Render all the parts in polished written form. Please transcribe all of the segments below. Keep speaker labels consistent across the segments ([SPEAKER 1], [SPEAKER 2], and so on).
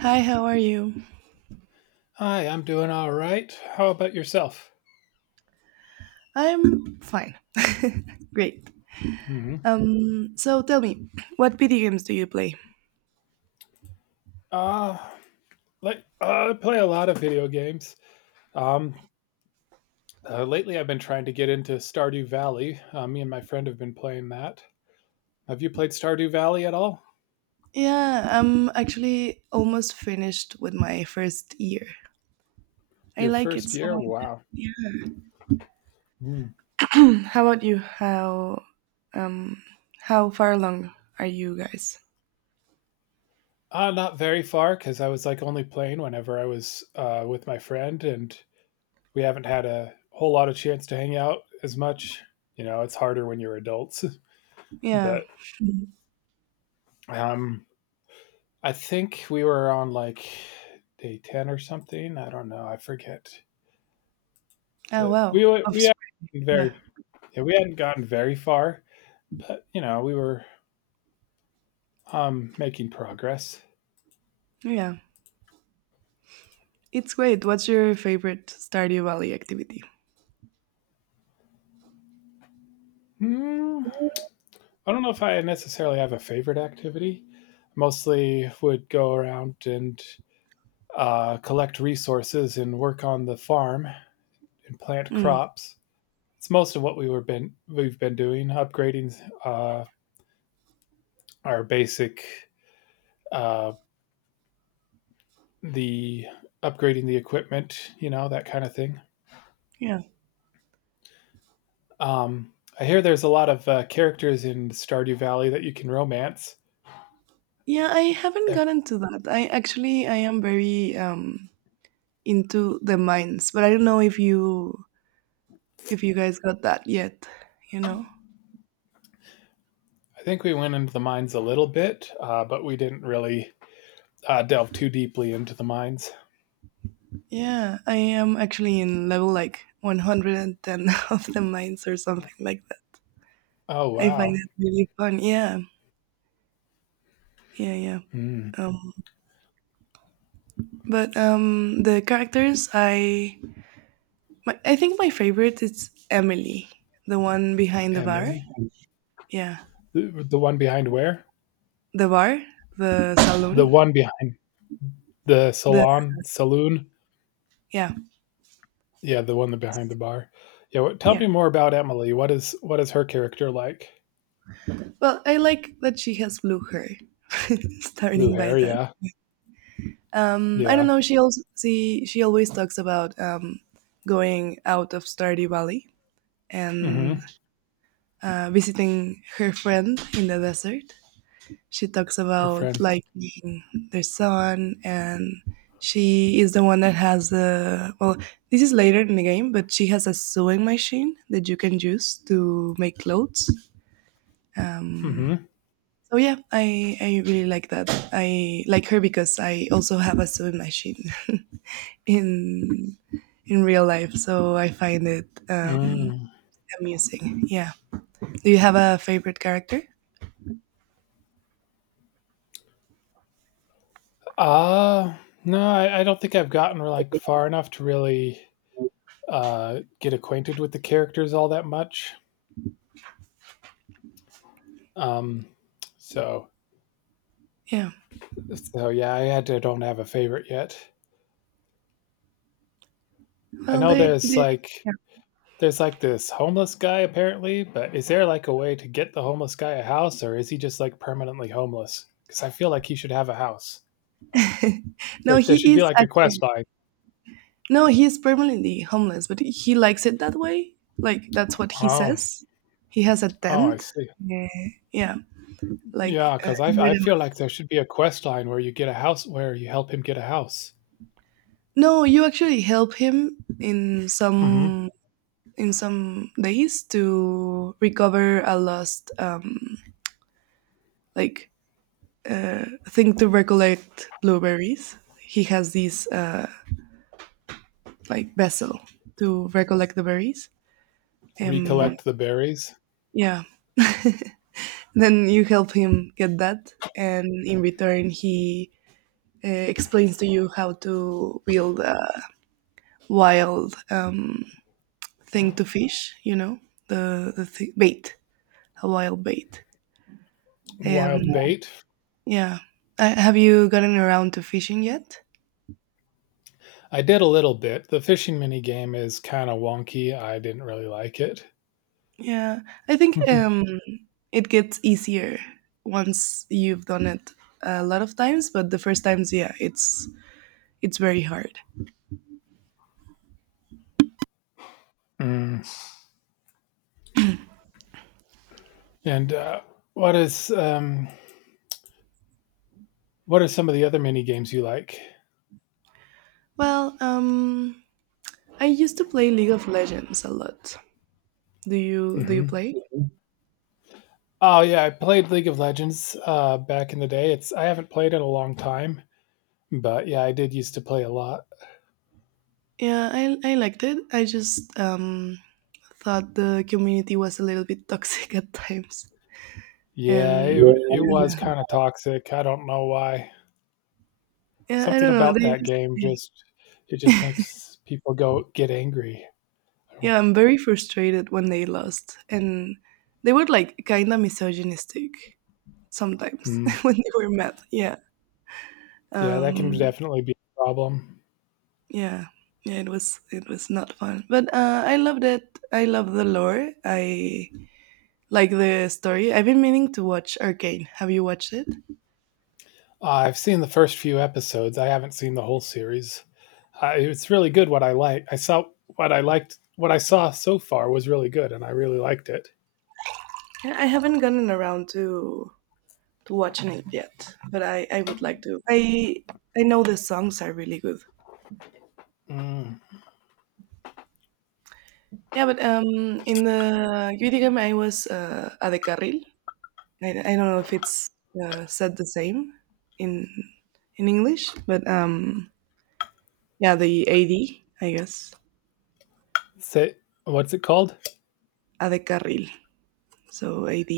[SPEAKER 1] Hi, how are you?
[SPEAKER 2] Hi, I'm doing all right. How about yourself?
[SPEAKER 1] I'm fine. Great.
[SPEAKER 2] Hmm.
[SPEAKER 1] So tell me, what video games do you play?
[SPEAKER 2] Uh, like I play a lot of video games. Um, Lately I've been trying to get into Stardew Valley. Me and my friend have been playing that. Have you played Stardew Valley at all?
[SPEAKER 1] Yeah, I'm actually almost finished with my first year. I
[SPEAKER 2] Your
[SPEAKER 1] like it
[SPEAKER 2] first
[SPEAKER 1] so
[SPEAKER 2] year?
[SPEAKER 1] much.
[SPEAKER 2] Wow. Mm.
[SPEAKER 1] Yeah. How about you? Um how far along are you guys?
[SPEAKER 2] Not very far, because I was like only playing whenever I was with my friend, and we haven't had a whole lot of chance to hang out as much. You know, it's harder when you're adults,
[SPEAKER 1] Yeah.
[SPEAKER 2] but um, I think we were on like day 10 or something. I don't know. I forget.
[SPEAKER 1] Oh
[SPEAKER 2] But
[SPEAKER 1] wow.
[SPEAKER 2] we
[SPEAKER 1] Offspring.
[SPEAKER 2] hadn't
[SPEAKER 1] Yeah.
[SPEAKER 2] very yeah, we hadn't gotten very far, but you know we were making progress.
[SPEAKER 1] Yeah. It's great. What's your favorite Stardew Valley activity?
[SPEAKER 2] Hmm, I don't know if I necessarily have a favorite activity. Mostly would go around and collect resources and work on the farm and plant
[SPEAKER 1] Mm,
[SPEAKER 2] crops. It's most of what we've been doing, upgrading uh, our basic, uh, the upgrading the equipment, you know, that kind of thing.
[SPEAKER 1] yeah.
[SPEAKER 2] Um, I hear there's a lot of characters in Stardew Valley that you can romance.
[SPEAKER 1] Yeah, I haven't
[SPEAKER 2] I
[SPEAKER 1] gotten to that. I actually I am very into the mines, but I don't know if you guys got that yet you know
[SPEAKER 2] think we went into the mines a little bit, but we didn't really delve too deeply into the mines.
[SPEAKER 1] yeah, I am actually in level like 110 of the mines or something like that.
[SPEAKER 2] Oh,
[SPEAKER 1] I find
[SPEAKER 2] wow.
[SPEAKER 1] it really fun. Yeah, yeah, yeah.
[SPEAKER 2] Hmm.
[SPEAKER 1] um but the characters I think my favorite is Emily, the one behind the bar.
[SPEAKER 2] Emily?
[SPEAKER 1] Yeah.
[SPEAKER 2] The one behind where?
[SPEAKER 1] The bar. The saloon.
[SPEAKER 2] The one behind the
[SPEAKER 1] The
[SPEAKER 2] salon, saloon?
[SPEAKER 1] Yeah,
[SPEAKER 2] Yeah, the one that behind the bar. Yeah, tell
[SPEAKER 1] yeah.
[SPEAKER 2] me more about Emily. What is her character like?
[SPEAKER 1] Well, I like that she has blue hair,
[SPEAKER 2] Blue
[SPEAKER 1] starting by
[SPEAKER 2] hair,
[SPEAKER 1] that.
[SPEAKER 2] yeah.
[SPEAKER 1] I don't
[SPEAKER 2] Yeah.
[SPEAKER 1] know. She also she always talks about going out of Stardew Valley and
[SPEAKER 2] Hmm.
[SPEAKER 1] visiting her friend in the desert. She talks
[SPEAKER 2] Her
[SPEAKER 1] about
[SPEAKER 2] friend.
[SPEAKER 1] liking the sun, and she is the one that has the well. This is later in the game, but she has a sewing machine that you can use to make clothes. Um,
[SPEAKER 2] Mhm.
[SPEAKER 1] so yeah, I really like that. I like her because I also have a sewing machine in real life. So I find it
[SPEAKER 2] Mm.
[SPEAKER 1] amusing. Yeah. Do you have a favorite character?
[SPEAKER 2] Uh, no, I don't think I've gotten like far enough to really get acquainted with the characters all that much. Um, so,
[SPEAKER 1] Yeah.
[SPEAKER 2] so yeah, I had to don't have a favorite yet. I
[SPEAKER 1] Well,
[SPEAKER 2] know
[SPEAKER 1] they
[SPEAKER 2] there's like this homeless guy apparently, but is there like a way to get the homeless guy a house, or is he just like permanently homeless? Because I feel like he should have a house.
[SPEAKER 1] yeah. no,
[SPEAKER 2] There
[SPEAKER 1] he
[SPEAKER 2] should be
[SPEAKER 1] is
[SPEAKER 2] like a
[SPEAKER 1] actually
[SPEAKER 2] quest line.
[SPEAKER 1] no, he is permanently homeless, but he likes it that way. Like that's what he
[SPEAKER 2] Oh,
[SPEAKER 1] says. He has a
[SPEAKER 2] oh, I
[SPEAKER 1] tent.
[SPEAKER 2] see.
[SPEAKER 1] Yeah, yeah. Like
[SPEAKER 2] Yeah,
[SPEAKER 1] uh,
[SPEAKER 2] cause I
[SPEAKER 1] near
[SPEAKER 2] I
[SPEAKER 1] the-
[SPEAKER 2] feel like there should be a quest line where you get a house where you help him get a house.
[SPEAKER 1] no, you actually help him
[SPEAKER 2] Mhm.
[SPEAKER 1] in some days to recover a lost like thing to recollect blueberries. He has this like vessel to recollect the berries. Um,
[SPEAKER 2] Recollect the berries,
[SPEAKER 1] yeah. Then you help him get that, and in return, he explains to you how to build a wild thing to fish. The bait, a wild bait. Um,
[SPEAKER 2] wild bait.
[SPEAKER 1] yeah. Have you gotten around to fishing yet?
[SPEAKER 2] I did a little bit. The fishing mini game is kinda wonky, I didn't really like it.
[SPEAKER 1] Yeah, I think
[SPEAKER 2] Mhm.
[SPEAKER 1] it gets easier once you've done it a lot of times, but the first times, yeah, it's very hard.
[SPEAKER 2] Mm. And what is, um, what are some of the other mini games you like?
[SPEAKER 1] Well, I used to play League of Legends a lot. Do you
[SPEAKER 2] Mhm.
[SPEAKER 1] play?
[SPEAKER 2] Oh, yeah, I played League of Legends, back in the day. It's I haven't played in a long time, but, yeah, I did used to play a lot.
[SPEAKER 1] Yeah, I liked it. I just thought the community was a little bit toxic at times,
[SPEAKER 2] Yeah,
[SPEAKER 1] and
[SPEAKER 2] it
[SPEAKER 1] Yeah.
[SPEAKER 2] it was
[SPEAKER 1] Yeah,
[SPEAKER 2] kinda toxic, I don't know why.
[SPEAKER 1] yeah, I
[SPEAKER 2] Something
[SPEAKER 1] don't know.
[SPEAKER 2] about
[SPEAKER 1] They
[SPEAKER 2] that
[SPEAKER 1] just
[SPEAKER 2] game just, it just makes people go get angry.
[SPEAKER 1] Yeah, I'm very frustrated when they lost, and they were like kind of misogynistic sometimes
[SPEAKER 2] Hmm.
[SPEAKER 1] when they were mad. Yeah.
[SPEAKER 2] Yeah, that can
[SPEAKER 1] Um,
[SPEAKER 2] definitely be a problem.
[SPEAKER 1] yeah, yeah, it was not fun, but I loved it. I love the lore. I like the story. I've been meaning to watch Arcane. Have you watched it?
[SPEAKER 2] I've seen the first few episodes. I haven't seen the whole series. It's really good. I saw what I liked. What I saw so far was really good, and I really liked it.
[SPEAKER 1] Yeah, I haven't gotten around to watching it yet, but I would like to. I know the songs are really good.
[SPEAKER 2] Mm.
[SPEAKER 1] Yeah, but in the video game I was a de carril. I don't know if it's said the same in English, but yeah, the AD, I guess.
[SPEAKER 2] Say, what's it called
[SPEAKER 1] Adecarril, so AD.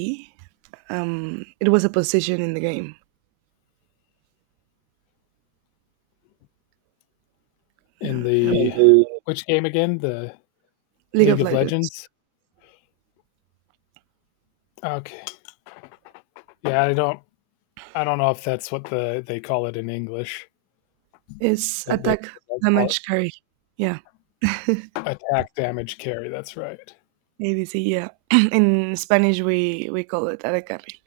[SPEAKER 1] It was a position in the game. No,
[SPEAKER 2] in the which game again? The
[SPEAKER 1] League of
[SPEAKER 2] League of
[SPEAKER 1] Legends.
[SPEAKER 2] Legends. Okay. Yeah, I don't. I don't know if that's what they call it in English,
[SPEAKER 1] It's
[SPEAKER 2] but they,
[SPEAKER 1] attack,
[SPEAKER 2] they call
[SPEAKER 1] damage, carry. Yeah,
[SPEAKER 2] Attack, damage, carry. That's right.
[SPEAKER 1] ADC. Yeah, in Spanish we call it adecarril.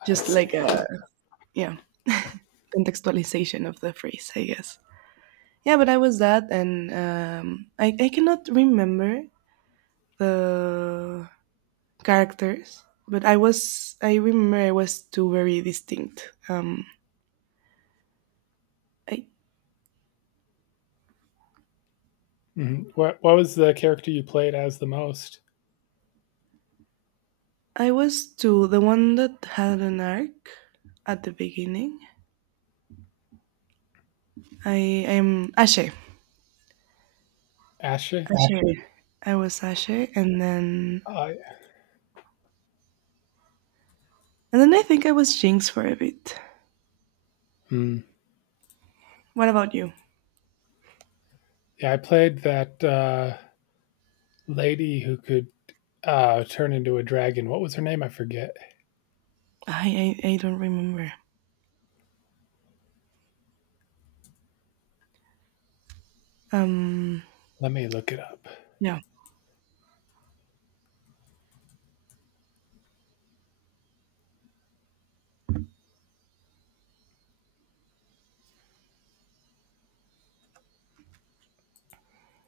[SPEAKER 2] I
[SPEAKER 1] Just like a,
[SPEAKER 2] see.
[SPEAKER 1] yeah, contextualization of the phrase, I guess. Yeah, but I was that, and I cannot remember the characters, but I remember I was two very distinct. I
[SPEAKER 2] Mhm. What was the character you played as the most?
[SPEAKER 1] I was too the one that had an arc at the beginning. I am Ashe.
[SPEAKER 2] Ashley.
[SPEAKER 1] Ashe. I was Ashe, and then
[SPEAKER 2] I
[SPEAKER 1] and then I think I was Jinx for a bit.
[SPEAKER 2] Hmm,
[SPEAKER 1] What about you?
[SPEAKER 2] yeah, I played that lady who could turn into a dragon. What was her name? I forget.
[SPEAKER 1] I don't remember. Um.
[SPEAKER 2] Let me look it up.
[SPEAKER 1] Yeah.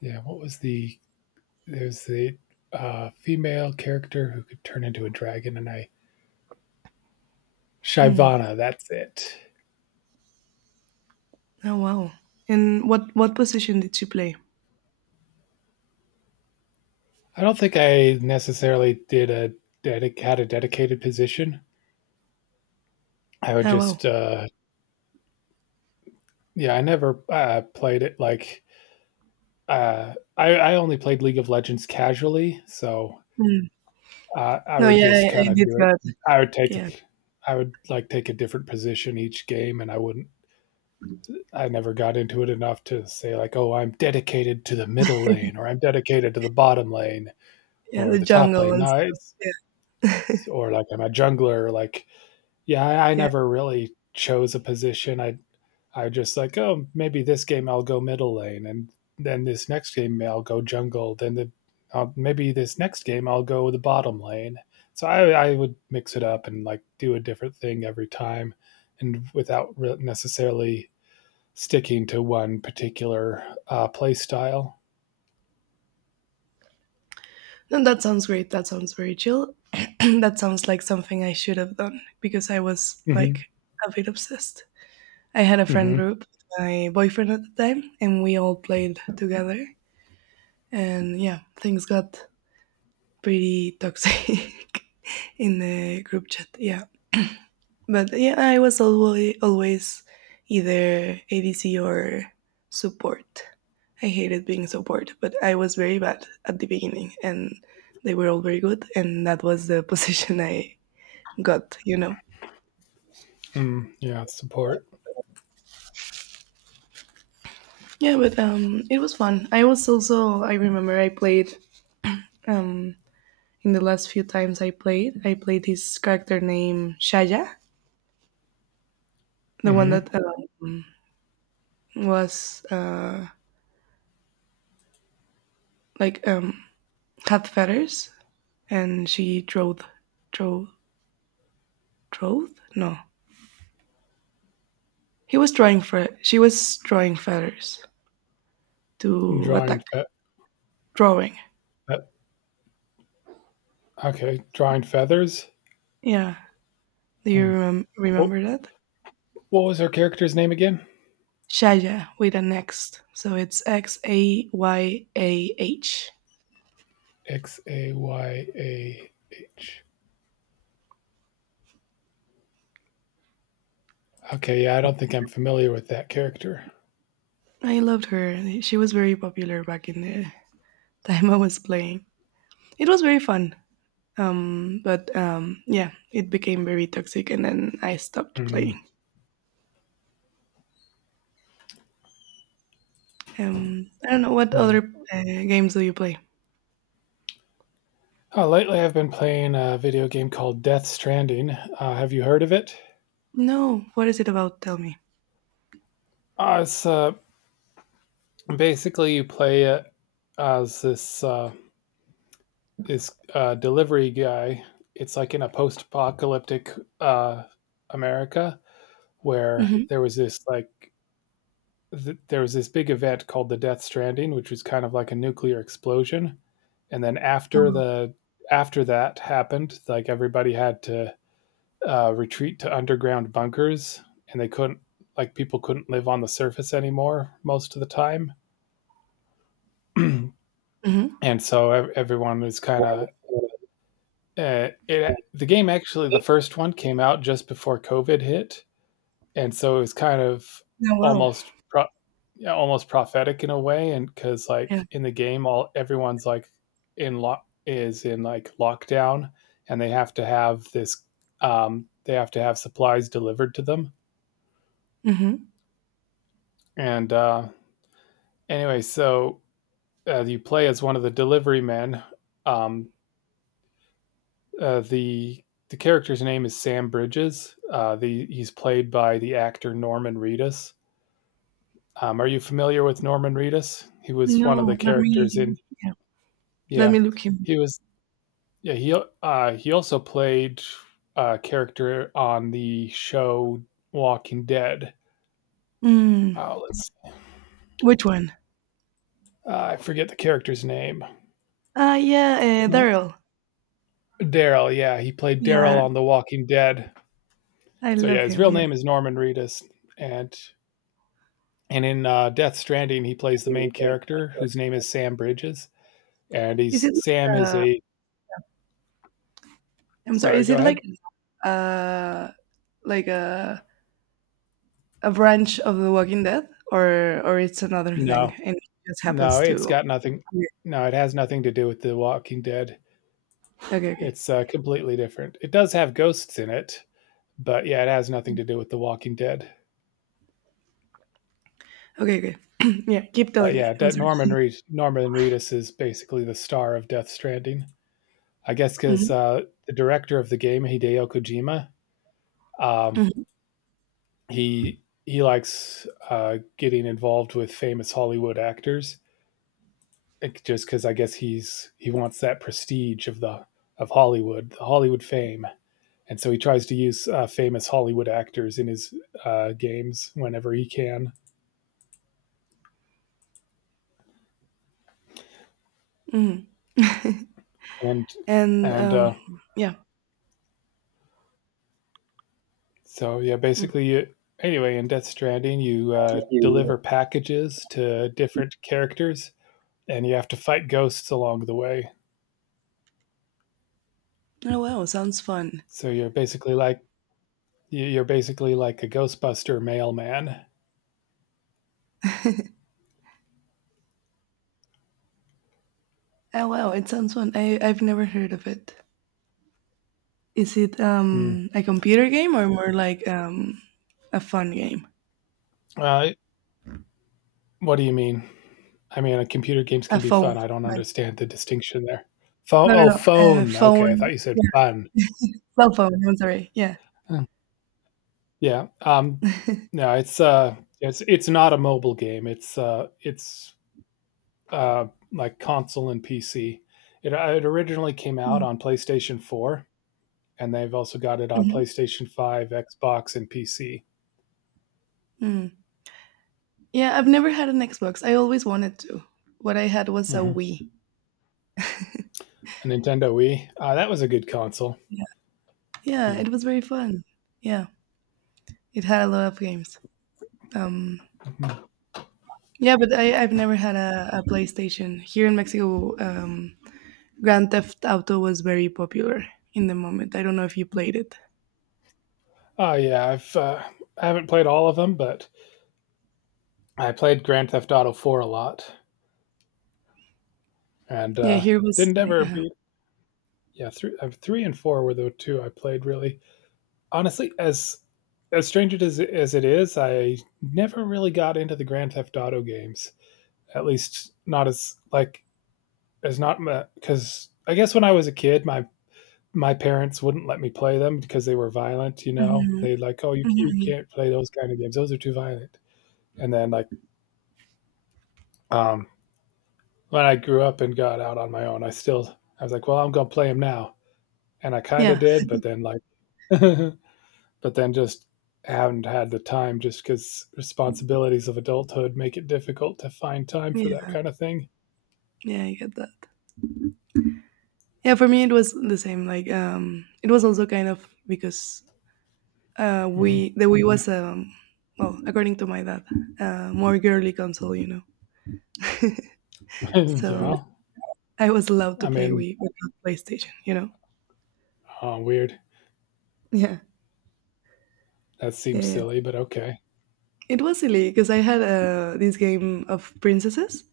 [SPEAKER 2] Yeah, what was the there's the female character who could turn into a dragon, and I.
[SPEAKER 1] Hmm.
[SPEAKER 2] Shyvana. That's it.
[SPEAKER 1] Oh wow. And what position did you play?
[SPEAKER 2] I don't think I necessarily had a dedicated position. I would
[SPEAKER 1] Oh wow.
[SPEAKER 2] just Yeah, I never played it. Like, I only played League of Legends casually, so
[SPEAKER 1] Hmm.
[SPEAKER 2] I
[SPEAKER 1] No,
[SPEAKER 2] would
[SPEAKER 1] yeah,
[SPEAKER 2] just
[SPEAKER 1] I
[SPEAKER 2] kind of
[SPEAKER 1] did
[SPEAKER 2] do it.
[SPEAKER 1] that.
[SPEAKER 2] I would take,
[SPEAKER 1] Yeah.
[SPEAKER 2] I would like take a different position each game, and I wouldn't. I never got into it enough to say like, oh, I'm dedicated to the middle lane, or I'm dedicated to the bottom lane,
[SPEAKER 1] Yeah, the
[SPEAKER 2] or the top
[SPEAKER 1] jungle
[SPEAKER 2] lane.
[SPEAKER 1] and
[SPEAKER 2] No,
[SPEAKER 1] stuff.
[SPEAKER 2] it's,
[SPEAKER 1] Yeah.
[SPEAKER 2] or like I'm a jungler. Like, yeah, I, I
[SPEAKER 1] yeah.
[SPEAKER 2] never really chose a position. I just like, oh, maybe this game I'll go middle lane, and then this next game I'll go jungle, then the maybe this next game I'll go the bottom lane. So I would mix it up and like do a different thing every time, and without necessarily sticking to one particular play style.
[SPEAKER 1] And that sounds great. That sounds very chill. that sounds like something I should have done because I was
[SPEAKER 2] Mm-hmm.
[SPEAKER 1] like a bit obsessed. I had a friend
[SPEAKER 2] Mm-hmm.
[SPEAKER 1] group, my boyfriend at the time, and we all played together. And yeah, things got pretty toxic in the group chat. Yeah. But yeah, I was always either ADC or support. I hated being support, but I was very bad at the beginning, and they were all very good, and that was the position I got.
[SPEAKER 2] Mm, yeah, support.
[SPEAKER 1] Yeah. But it was fun. I was also I remember I played um in the last few times I played. I played his character name Shaya, the one
[SPEAKER 2] Mm-hmm.
[SPEAKER 1] that was like had feathers and she drove drove. No, he was drawing. For She was drawing feathers to
[SPEAKER 2] Drawing.
[SPEAKER 1] attack. Drawing.
[SPEAKER 2] Fe- okay, drawing feathers.
[SPEAKER 1] Yeah. Do you
[SPEAKER 2] Mm. What,
[SPEAKER 1] remember that?
[SPEAKER 2] what was her character's name again?
[SPEAKER 1] Shaya with an X, so it's Xayah
[SPEAKER 2] Xayah. Okay, yeah, I don't think I'm familiar with that character.
[SPEAKER 1] I loved her. She was very popular back in the time. I was playing. It was very fun. But yeah, it became very toxic, and then I stopped
[SPEAKER 2] Mm,
[SPEAKER 1] playing. I don't know what
[SPEAKER 2] yeah.
[SPEAKER 1] other games do you play?
[SPEAKER 2] Lately, I've been playing a video game called Death Stranding. Have you heard of it?
[SPEAKER 1] No, what is it about? Tell me.
[SPEAKER 2] It's Basically you play it as this this delivery guy. It's like in a post-apocalyptic, uh, America, where
[SPEAKER 1] Mhm.
[SPEAKER 2] there was there was this big event called the Death Stranding, which was kind of like a nuclear explosion, and then
[SPEAKER 1] Oh, wow.
[SPEAKER 2] after that happened, like everybody had to retreat to underground bunkers, and they couldn't like people couldn't live on the surface anymore most of the time, and
[SPEAKER 1] Mhm.
[SPEAKER 2] so everyone was kind of it. The game actually, the first one came out just before COVID hit, and so it was kind of
[SPEAKER 1] Oh, wow.
[SPEAKER 2] almost yeah, almost prophetic in a way. And cuz
[SPEAKER 1] Yeah.
[SPEAKER 2] like in the game, all everyone's like in lock is in like lockdown, and they have to have supplies delivered to them.
[SPEAKER 1] Mhm.
[SPEAKER 2] And anyway, so, you play as one of the delivery men. Um uh, the the character's name is Sam Bridges. The He's played by the actor Norman Reedus. Are you familiar with Norman Reedus? He was one of
[SPEAKER 1] No,
[SPEAKER 2] the
[SPEAKER 1] let me
[SPEAKER 2] characters in.
[SPEAKER 1] yeah, let me
[SPEAKER 2] Yeah,
[SPEAKER 1] look him.
[SPEAKER 2] he was. Yeah, he also played a character on the show Walking Dead.
[SPEAKER 1] Mm.
[SPEAKER 2] Let's.
[SPEAKER 1] Which one?
[SPEAKER 2] I forget the character's name.
[SPEAKER 1] Ah, yeah,
[SPEAKER 2] No,
[SPEAKER 1] Daryl.
[SPEAKER 2] Daryl. Yeah, he played Daryl
[SPEAKER 1] Yeah,
[SPEAKER 2] on The Walking Dead.
[SPEAKER 1] I
[SPEAKER 2] So
[SPEAKER 1] love
[SPEAKER 2] yeah, his
[SPEAKER 1] him.
[SPEAKER 2] real
[SPEAKER 1] Yeah.
[SPEAKER 2] name is Norman Reedus, and in Death Stranding, he plays the main character whose name is Sam Bridges, and
[SPEAKER 1] Is
[SPEAKER 2] he's
[SPEAKER 1] it
[SPEAKER 2] Sam
[SPEAKER 1] like
[SPEAKER 2] is
[SPEAKER 1] a?
[SPEAKER 2] a.
[SPEAKER 1] I'm sorry.
[SPEAKER 2] Sorry,
[SPEAKER 1] Is
[SPEAKER 2] go
[SPEAKER 1] it
[SPEAKER 2] ahead.
[SPEAKER 1] uh like a branch of The Walking Dead, or it's another thing,
[SPEAKER 2] No,
[SPEAKER 1] and it just
[SPEAKER 2] No,
[SPEAKER 1] happens
[SPEAKER 2] it's
[SPEAKER 1] to.
[SPEAKER 2] got nothing.
[SPEAKER 1] Okay.
[SPEAKER 2] No, it has nothing to do with The Walking Dead.
[SPEAKER 1] Okay. Okay.
[SPEAKER 2] It's completely different. It does have ghosts in it, but yeah, it has nothing to do with The Walking Dead.
[SPEAKER 1] Okay. Okay. yeah. Keep
[SPEAKER 2] But
[SPEAKER 1] telling
[SPEAKER 2] yeah,
[SPEAKER 1] me. I'm
[SPEAKER 2] that
[SPEAKER 1] sorry.
[SPEAKER 2] Norman Reedus is basically the star of Death Stranding. I guess because
[SPEAKER 1] hmm
[SPEAKER 2] the director of the game, Hideo Kojima, um,
[SPEAKER 1] hmm
[SPEAKER 2] he likes getting involved with famous Hollywood actors, like, just because I guess he wants that prestige of the of Hollywood, the Hollywood fame. And so he tries to use famous Hollywood actors in his games whenever he can.
[SPEAKER 1] hmm
[SPEAKER 2] And
[SPEAKER 1] And
[SPEAKER 2] and uh,
[SPEAKER 1] yeah.
[SPEAKER 2] so yeah,
[SPEAKER 1] Mm.
[SPEAKER 2] basically, you, anyway, in Death Stranding, you
[SPEAKER 1] I think you
[SPEAKER 2] deliver packages to different characters, and you have to fight ghosts along the way.
[SPEAKER 1] Oh wow, sounds fun.
[SPEAKER 2] So you're basically like, are basically like a Ghostbuster mailman.
[SPEAKER 1] Oh wow, it sounds fun. I've never heard of it. Is it
[SPEAKER 2] Hmm.
[SPEAKER 1] a computer game or more like a fun game?
[SPEAKER 2] Uh, what do you mean? I mean, computer games
[SPEAKER 1] A
[SPEAKER 2] can be
[SPEAKER 1] phone,
[SPEAKER 2] fun. I don't
[SPEAKER 1] like
[SPEAKER 2] understand the distinction there. Phone,
[SPEAKER 1] no, no,
[SPEAKER 2] oh,
[SPEAKER 1] no, a
[SPEAKER 2] phone. Okay, I
[SPEAKER 1] phone.
[SPEAKER 2] thought you said
[SPEAKER 1] Yeah,
[SPEAKER 2] fun.
[SPEAKER 1] cell phone. I'm sorry. Yeah.
[SPEAKER 2] Yeah, no, it's not a mobile game. It's, uh, like console and PC. It originally came out
[SPEAKER 1] Mm,
[SPEAKER 2] on PlayStation 4, and they've also got it on
[SPEAKER 1] mhm,
[SPEAKER 2] PlayStation 5, Xbox, and PC.
[SPEAKER 1] mm. Yeah, I've never had an Xbox. I always wanted to. What I had was a
[SPEAKER 2] Mhm.
[SPEAKER 1] Wii.
[SPEAKER 2] A Nintendo Wii, that was a good console.
[SPEAKER 1] Yeah, yeah,
[SPEAKER 2] Yeah.
[SPEAKER 1] it was very fun. Yeah, it had a lot of games. Um, Yeah, but I've never had a PlayStation. Here in Mexico, Grand Theft Auto was very popular in the moment. I don't know if you played it.
[SPEAKER 2] Oh yeah, I haven't played all of them, but I played Grand Theft Auto 4 a lot, and,
[SPEAKER 1] Yeah, here was.
[SPEAKER 2] didn't ever
[SPEAKER 1] Yeah.
[SPEAKER 2] beat. Yeah, thr 3 and 4 were the 2 I played really. Honestly, as strange it is as it is, I never really got into the Grand Theft Auto games. At least not, as like as not because I guess when I was a kid, my parents wouldn't let me play them because they were violent. You know,
[SPEAKER 1] Mhm,
[SPEAKER 2] they would like, oh, you
[SPEAKER 1] mhm.
[SPEAKER 2] can't play those kind of games; those are too violent. And then like, um, when I grew up and got out on my own, I was like, well, I'm gonna play them now, and I kind of
[SPEAKER 1] Yeah,
[SPEAKER 2] did, but then like but then just haven't had the time, just because responsibilities of adulthood make it difficult to find time for that
[SPEAKER 1] yeah,
[SPEAKER 2] kind of thing.
[SPEAKER 1] yeah, I get that. Yeah, for me it was the same. Like, it was also kind of because we the Wii was, well, according to my dad, more girly console.
[SPEAKER 2] Mm-hmm.
[SPEAKER 1] So
[SPEAKER 2] Yeah,
[SPEAKER 1] I was allowed to
[SPEAKER 2] I
[SPEAKER 1] play
[SPEAKER 2] mean,
[SPEAKER 1] Wii, but not PlayStation.
[SPEAKER 2] oh, weird.
[SPEAKER 1] Yeah,
[SPEAKER 2] That
[SPEAKER 1] yeah,
[SPEAKER 2] seems
[SPEAKER 1] yeah.
[SPEAKER 2] silly, but okay.
[SPEAKER 1] It was silly because I had this game of princesses.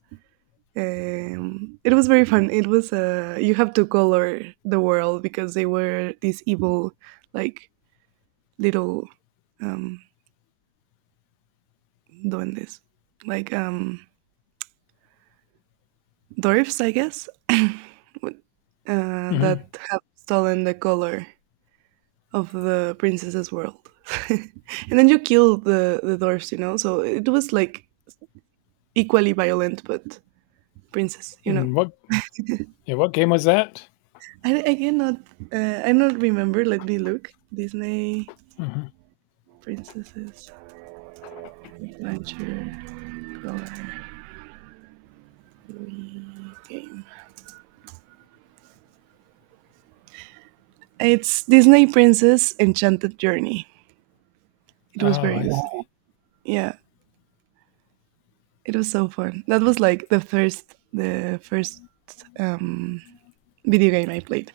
[SPEAKER 1] It was very fun. It was you have to color the world because they were these evil, like little um, duendes, like dwarfs, I guess, with-
[SPEAKER 2] Mm-hmm.
[SPEAKER 1] that have stolen the color of the princess's world. And then you kill the dwarfs. So it was like equally violent, but princess.
[SPEAKER 2] And what? Yeah, what game was that?
[SPEAKER 1] I cannot. I don't remember. Let me look. Disney
[SPEAKER 2] Mm-hmm.
[SPEAKER 1] Princesses Adventure Color Game. It's Disney Princess Enchanted Journey. It was
[SPEAKER 2] Oh,
[SPEAKER 1] very
[SPEAKER 2] I
[SPEAKER 1] good.
[SPEAKER 2] see.
[SPEAKER 1] Yeah, it was so fun. That was like the first um, video game I played.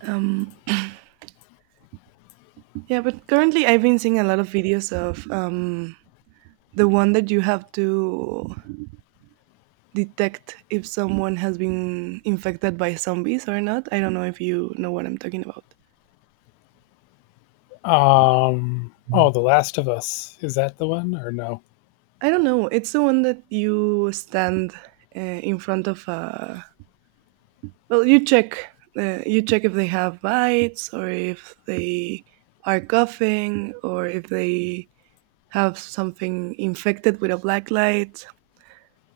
[SPEAKER 1] Um, yeah, but currently I've been seeing a lot of videos of the one that you have to detect if someone has been infected by zombies or not. I don't know if you know what I'm talking about.
[SPEAKER 2] Oh, The Last of Us. Is that the one or no?
[SPEAKER 1] I don't know. It's the one that you stand in front of a. Well, you check. You check if they have bites or if they are coughing or if they have something infected with a black light.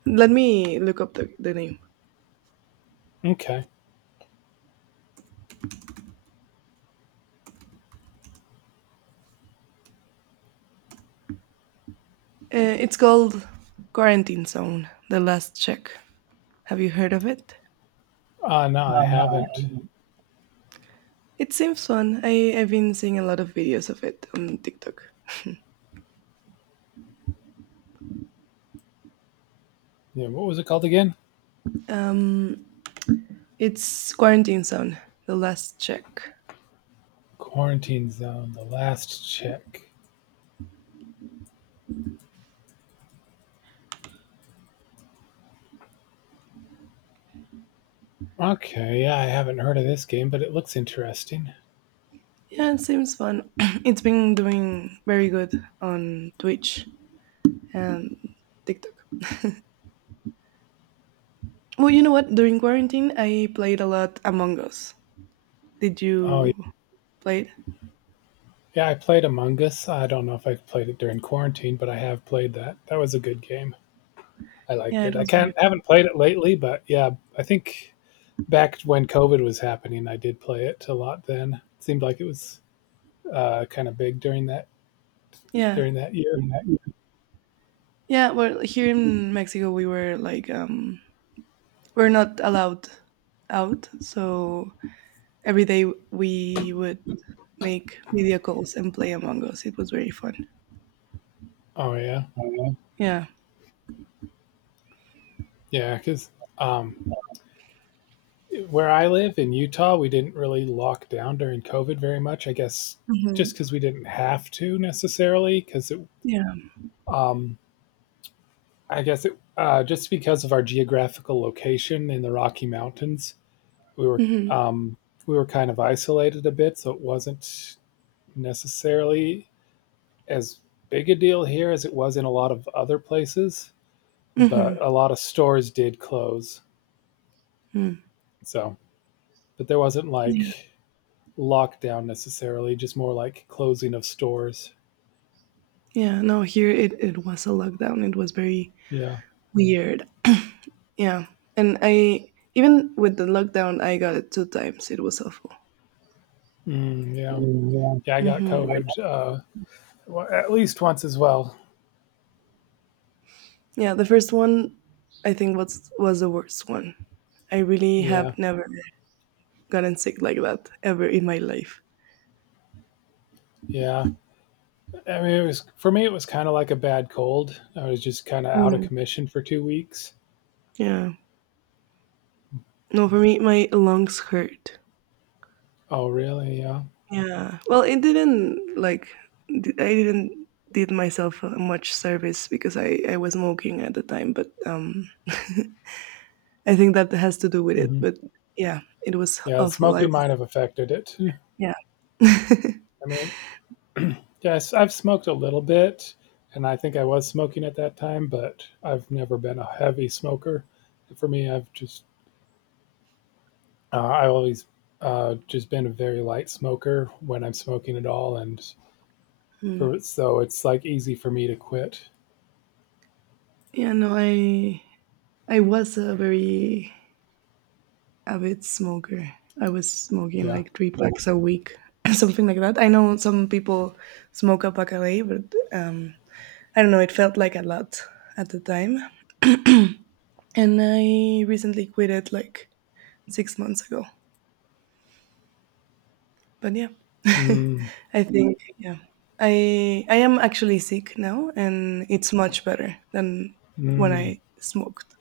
[SPEAKER 1] Let me look up the name.
[SPEAKER 2] Okay.
[SPEAKER 1] It's called Quarantine Zone, the last check. Have you heard of it?
[SPEAKER 2] No, I
[SPEAKER 1] No,
[SPEAKER 2] haven't.
[SPEAKER 1] it seems fun. I've been seeing a lot of videos of it on TikTok.
[SPEAKER 2] Yeah, what was it called again?
[SPEAKER 1] Um, it's Quarantine Zone, the last check.
[SPEAKER 2] Quarantine Zone. The last check. Okay. Yeah, I haven't heard of this game, but it looks interesting.
[SPEAKER 1] Yeah, it seems fun. It's been doing very good on Twitch and TikTok. Well, you know what? During quarantine, I played a lot Among Us. Did
[SPEAKER 2] Oh
[SPEAKER 1] you
[SPEAKER 2] yeah,
[SPEAKER 1] play it?
[SPEAKER 2] yeah. I played Among Us. I don't know if I played it during quarantine, but I have played that. That was a good game. I liked
[SPEAKER 1] Yeah, it
[SPEAKER 2] it. I
[SPEAKER 1] was very
[SPEAKER 2] can't
[SPEAKER 1] fun.
[SPEAKER 2] haven't played it lately, but yeah, I think back when COVID was happening, I did play it a lot. Then it seemed like it was kind of big during that
[SPEAKER 1] Yeah.
[SPEAKER 2] during that year.
[SPEAKER 1] Yeah, well, here in Mexico, we were like, we're not allowed out. So every day we would make media calls and play Among Us. It was very fun.
[SPEAKER 2] Oh yeah,
[SPEAKER 1] Oh, yeah.
[SPEAKER 2] yeah. Because um, where I live in Utah, we didn't really lock down during COVID very much. I guess just
[SPEAKER 1] Hmm.
[SPEAKER 2] because we didn't have to necessarily, because it
[SPEAKER 1] Yeah.
[SPEAKER 2] um, I guess just because of our geographical location in the Rocky Mountains, we were
[SPEAKER 1] Hmm.
[SPEAKER 2] um, we were kind of isolated a bit, so it wasn't necessarily as big a deal here as it was in a lot of other places. But
[SPEAKER 1] Hmm.
[SPEAKER 2] a lot of stores did close,
[SPEAKER 1] Mm.
[SPEAKER 2] so but there wasn't
[SPEAKER 1] Yeah.
[SPEAKER 2] like lockdown necessarily, just more like closing of stores.
[SPEAKER 1] Yeah. No, here it was a lockdown. It was very
[SPEAKER 2] Yeah,
[SPEAKER 1] weird. yeah. And I, even with the lockdown, I got it two times. It was awful.
[SPEAKER 2] mm,
[SPEAKER 1] Yeah.
[SPEAKER 2] yeah,
[SPEAKER 1] Mm, yeah.
[SPEAKER 2] yeah. I got
[SPEAKER 1] Hmm.
[SPEAKER 2] COVID well, at least once as well.
[SPEAKER 1] Yeah. The first one, I think, was the worst one. I really
[SPEAKER 2] Yeah,
[SPEAKER 1] have never gotten sick like that ever in my life.
[SPEAKER 2] yeah. I mean, it was for me. It was kind of like a bad cold. I was just kind of out of
[SPEAKER 1] Mm.
[SPEAKER 2] commission for 2 weeks.
[SPEAKER 1] Yeah. No, for me, my lungs hurt.
[SPEAKER 2] Oh, really? Yeah.
[SPEAKER 1] Yeah. Well, it didn't I didn't did myself much service because I was smoking at the time, but I think that has to do with it.
[SPEAKER 2] hmm
[SPEAKER 1] But yeah, it was
[SPEAKER 2] Yeah, the
[SPEAKER 1] awful. I
[SPEAKER 2] smoking
[SPEAKER 1] was
[SPEAKER 2] might have affected it. I
[SPEAKER 1] Yeah.
[SPEAKER 2] mean, yes, I've smoked a little bit, and I think I was smoking at that time, but I've never been a heavy smoker. For me, I always just been a very light smoker when I'm smoking at all, and
[SPEAKER 1] Hmm.
[SPEAKER 2] for so it's like easy for me to quit.
[SPEAKER 1] Yeah. No, I was a very avid smoker. I was smoking
[SPEAKER 2] Yeah.
[SPEAKER 1] like three packs a week, something like that. I know some people smoke a pack a day, but um, I don't know, it felt like a lot at the time. And I recently quit it like 6 months ago. But yeah,
[SPEAKER 2] Mm,
[SPEAKER 1] I think, yeah. I am actually sick now, and it's much better than when
[SPEAKER 2] mm,
[SPEAKER 1] I smoked.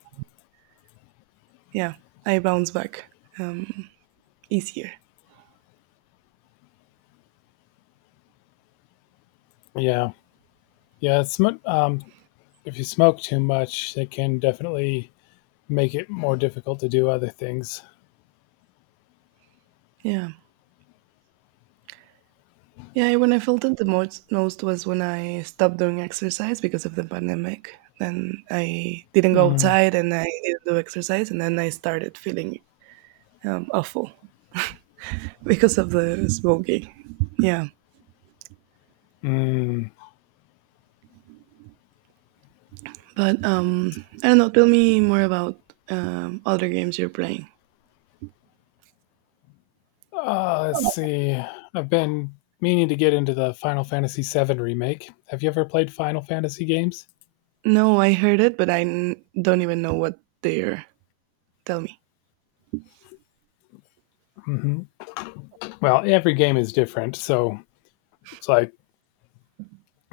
[SPEAKER 1] Yeah, I bounce back um, easier.
[SPEAKER 2] yeah. Yeah. If you smoke too much, it can definitely make it more difficult to do other things.
[SPEAKER 1] Yeah. Yeah, when I felt it the most was when I stopped doing exercise because of the pandemic. Then I didn't go
[SPEAKER 2] Mm.
[SPEAKER 1] outside and I didn't do exercise, and then I started feeling awful because of the smoking. Yeah,
[SPEAKER 2] Mm.
[SPEAKER 1] but I don't know. Tell me more about other games you're playing.
[SPEAKER 2] Let's see. I've been meaning to get into the Final Fantasy VII remake. Have you ever played Final Fantasy games?
[SPEAKER 1] No, I heard it, but don't even know what they're. Tell me.
[SPEAKER 2] Hmm Well, every game is different, so it's like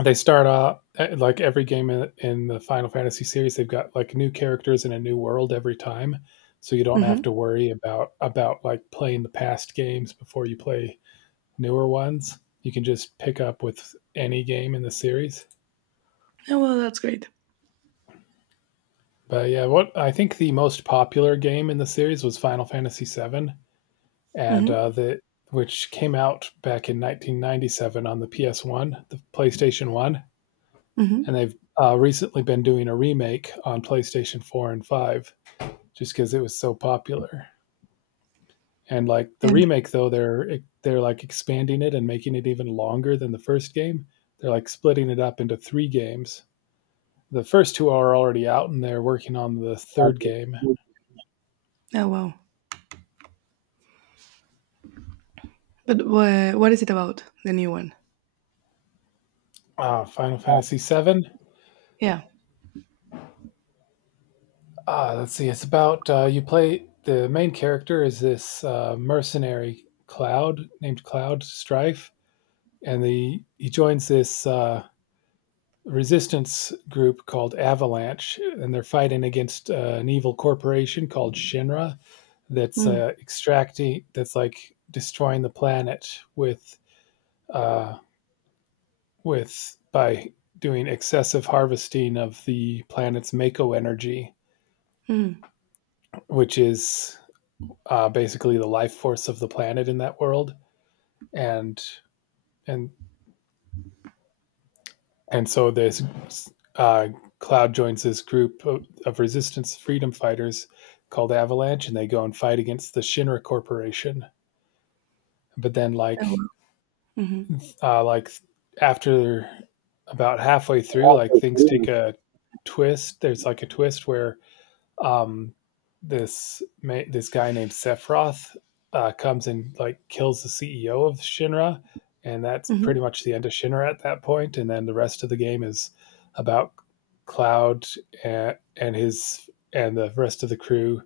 [SPEAKER 2] they start off eh, like every game in the Final Fantasy series. They've got like new characters in a new world every time, so you don't
[SPEAKER 1] Hmm.
[SPEAKER 2] have to worry about like playing the past games before you play newer ones. You can just pick up with any game in the series.
[SPEAKER 1] Oh well, that's great.
[SPEAKER 2] But yeah, what I think the most popular game in the series was Final Fantasy VII, and
[SPEAKER 1] Hmm.
[SPEAKER 2] the which came out back in 1997 on the PS1, the PlayStation One, and
[SPEAKER 1] Hmm.
[SPEAKER 2] they've recently been doing a remake on PlayStation Four and Five, just because it was so popular. And like the
[SPEAKER 1] And
[SPEAKER 2] remake, though, they're like expanding it and making it even longer than the first game. They're like splitting it up into three games. The first two are already out and they're working on the
[SPEAKER 1] oh
[SPEAKER 2] third game,
[SPEAKER 1] wow, but what is it about the new one?
[SPEAKER 2] Final Fantasy VII.
[SPEAKER 1] Yeah.
[SPEAKER 2] Let's see, it's about you play, the main character is this mercenary cloud named Cloud Strife, and the he joins this resistance group called Avalanche and they're fighting against an evil corporation called Shinra that's extracting that's like destroying the planet uh, with by doing excessive harvesting of the planet's mako energy,
[SPEAKER 1] Mm-hmm.
[SPEAKER 2] which is basically the life force of the planet in that world, and and and so this uh, Cloud joins this group of resistance freedom fighters called Avalanche, and they go and fight against the Shinra Corporation. But then,
[SPEAKER 1] Oh wow.
[SPEAKER 2] uh, like after about halfway through, like things take a twist. There's like a twist where um, this guy named Sephiroth comes and like kills the CEO of Shinra, and that's
[SPEAKER 1] Hmm.
[SPEAKER 2] pretty much the end of Shinra at that point. And then the rest of the game is about Cloud and the rest of the crew.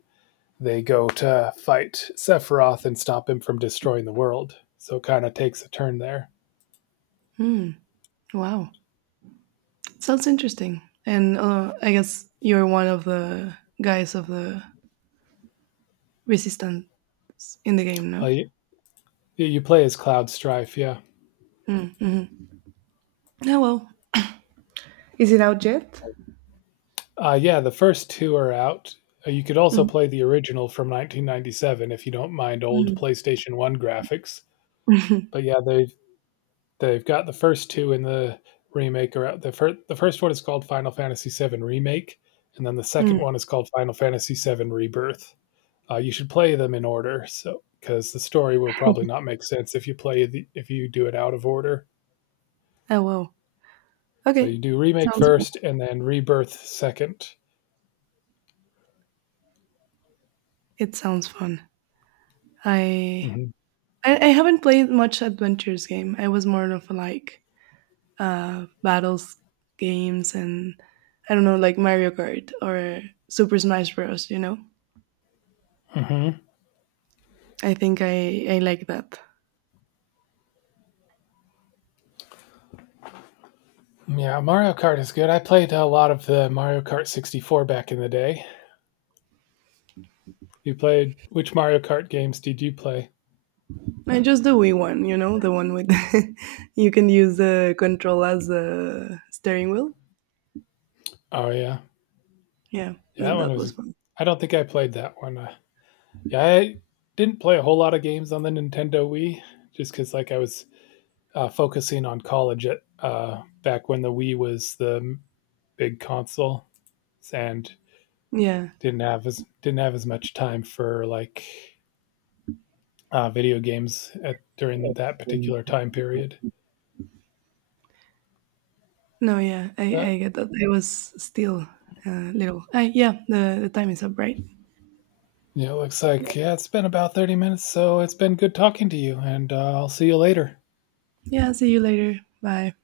[SPEAKER 2] They go to fight Sephiroth and stop him from destroying the world. So it kind of takes a turn there.
[SPEAKER 1] Hmm. Wow. Sounds interesting. And I guess you're one of the guys of the resistance in the game, no?
[SPEAKER 2] Well, you play as Cloud Strife, yeah.
[SPEAKER 1] Mm, mm-hmm. Oh, well. Is it out yet?
[SPEAKER 2] Yeah, the first two are out. You could also play the original from 1997 if you don't mind old
[SPEAKER 1] Mm-hmm.
[SPEAKER 2] PlayStation 1 graphics. But yeah, they've got the first two in the remake are out. The first one is called Final Fantasy Seven Remake, and then the second
[SPEAKER 1] mm
[SPEAKER 2] one is called Final Fantasy Seven Rebirth. You should play them in order, so because the story will probably not make sense if you play if you do it out of order.
[SPEAKER 1] Oh, well.
[SPEAKER 2] So
[SPEAKER 1] Okay.
[SPEAKER 2] you do remake
[SPEAKER 1] Sounds
[SPEAKER 2] first, and then rebirth 2nd.
[SPEAKER 1] It sounds fun. I,
[SPEAKER 2] Mm-hmm.
[SPEAKER 1] I haven't played much adventures game. I was more of like battles games and I don't know, like Mario Kart or Super Smash Bros.
[SPEAKER 2] Mm-hmm.
[SPEAKER 1] I think I like that.
[SPEAKER 2] Yeah, Mario Kart is good. I played a lot of the Mario Kart 64 back in the day. You played which Mario Kart games did you play?
[SPEAKER 1] I just the Wii one, the one with you can use the control as a steering wheel.
[SPEAKER 2] Oh yeah,
[SPEAKER 1] Yeah,
[SPEAKER 2] yeah, that
[SPEAKER 1] and
[SPEAKER 2] one
[SPEAKER 1] that was
[SPEAKER 2] was.
[SPEAKER 1] fun.
[SPEAKER 2] I don't think I played that one. Yeah, I didn't play a whole lot of games on the Nintendo Wii, just because like I was focusing on college at back when the Wii was the big console, and
[SPEAKER 1] Yeah.
[SPEAKER 2] didn't have as much time for like video games during that
[SPEAKER 1] And
[SPEAKER 2] particular time period.
[SPEAKER 1] No, yeah, I,
[SPEAKER 2] But
[SPEAKER 1] I get that. I was still little. Yeah, the time is up, right?
[SPEAKER 2] yeah, it looks like, yeah, it's been about 30 minutes, so it's been good talking to you, and I'll see you later.
[SPEAKER 1] Yeah, see you later. Bye.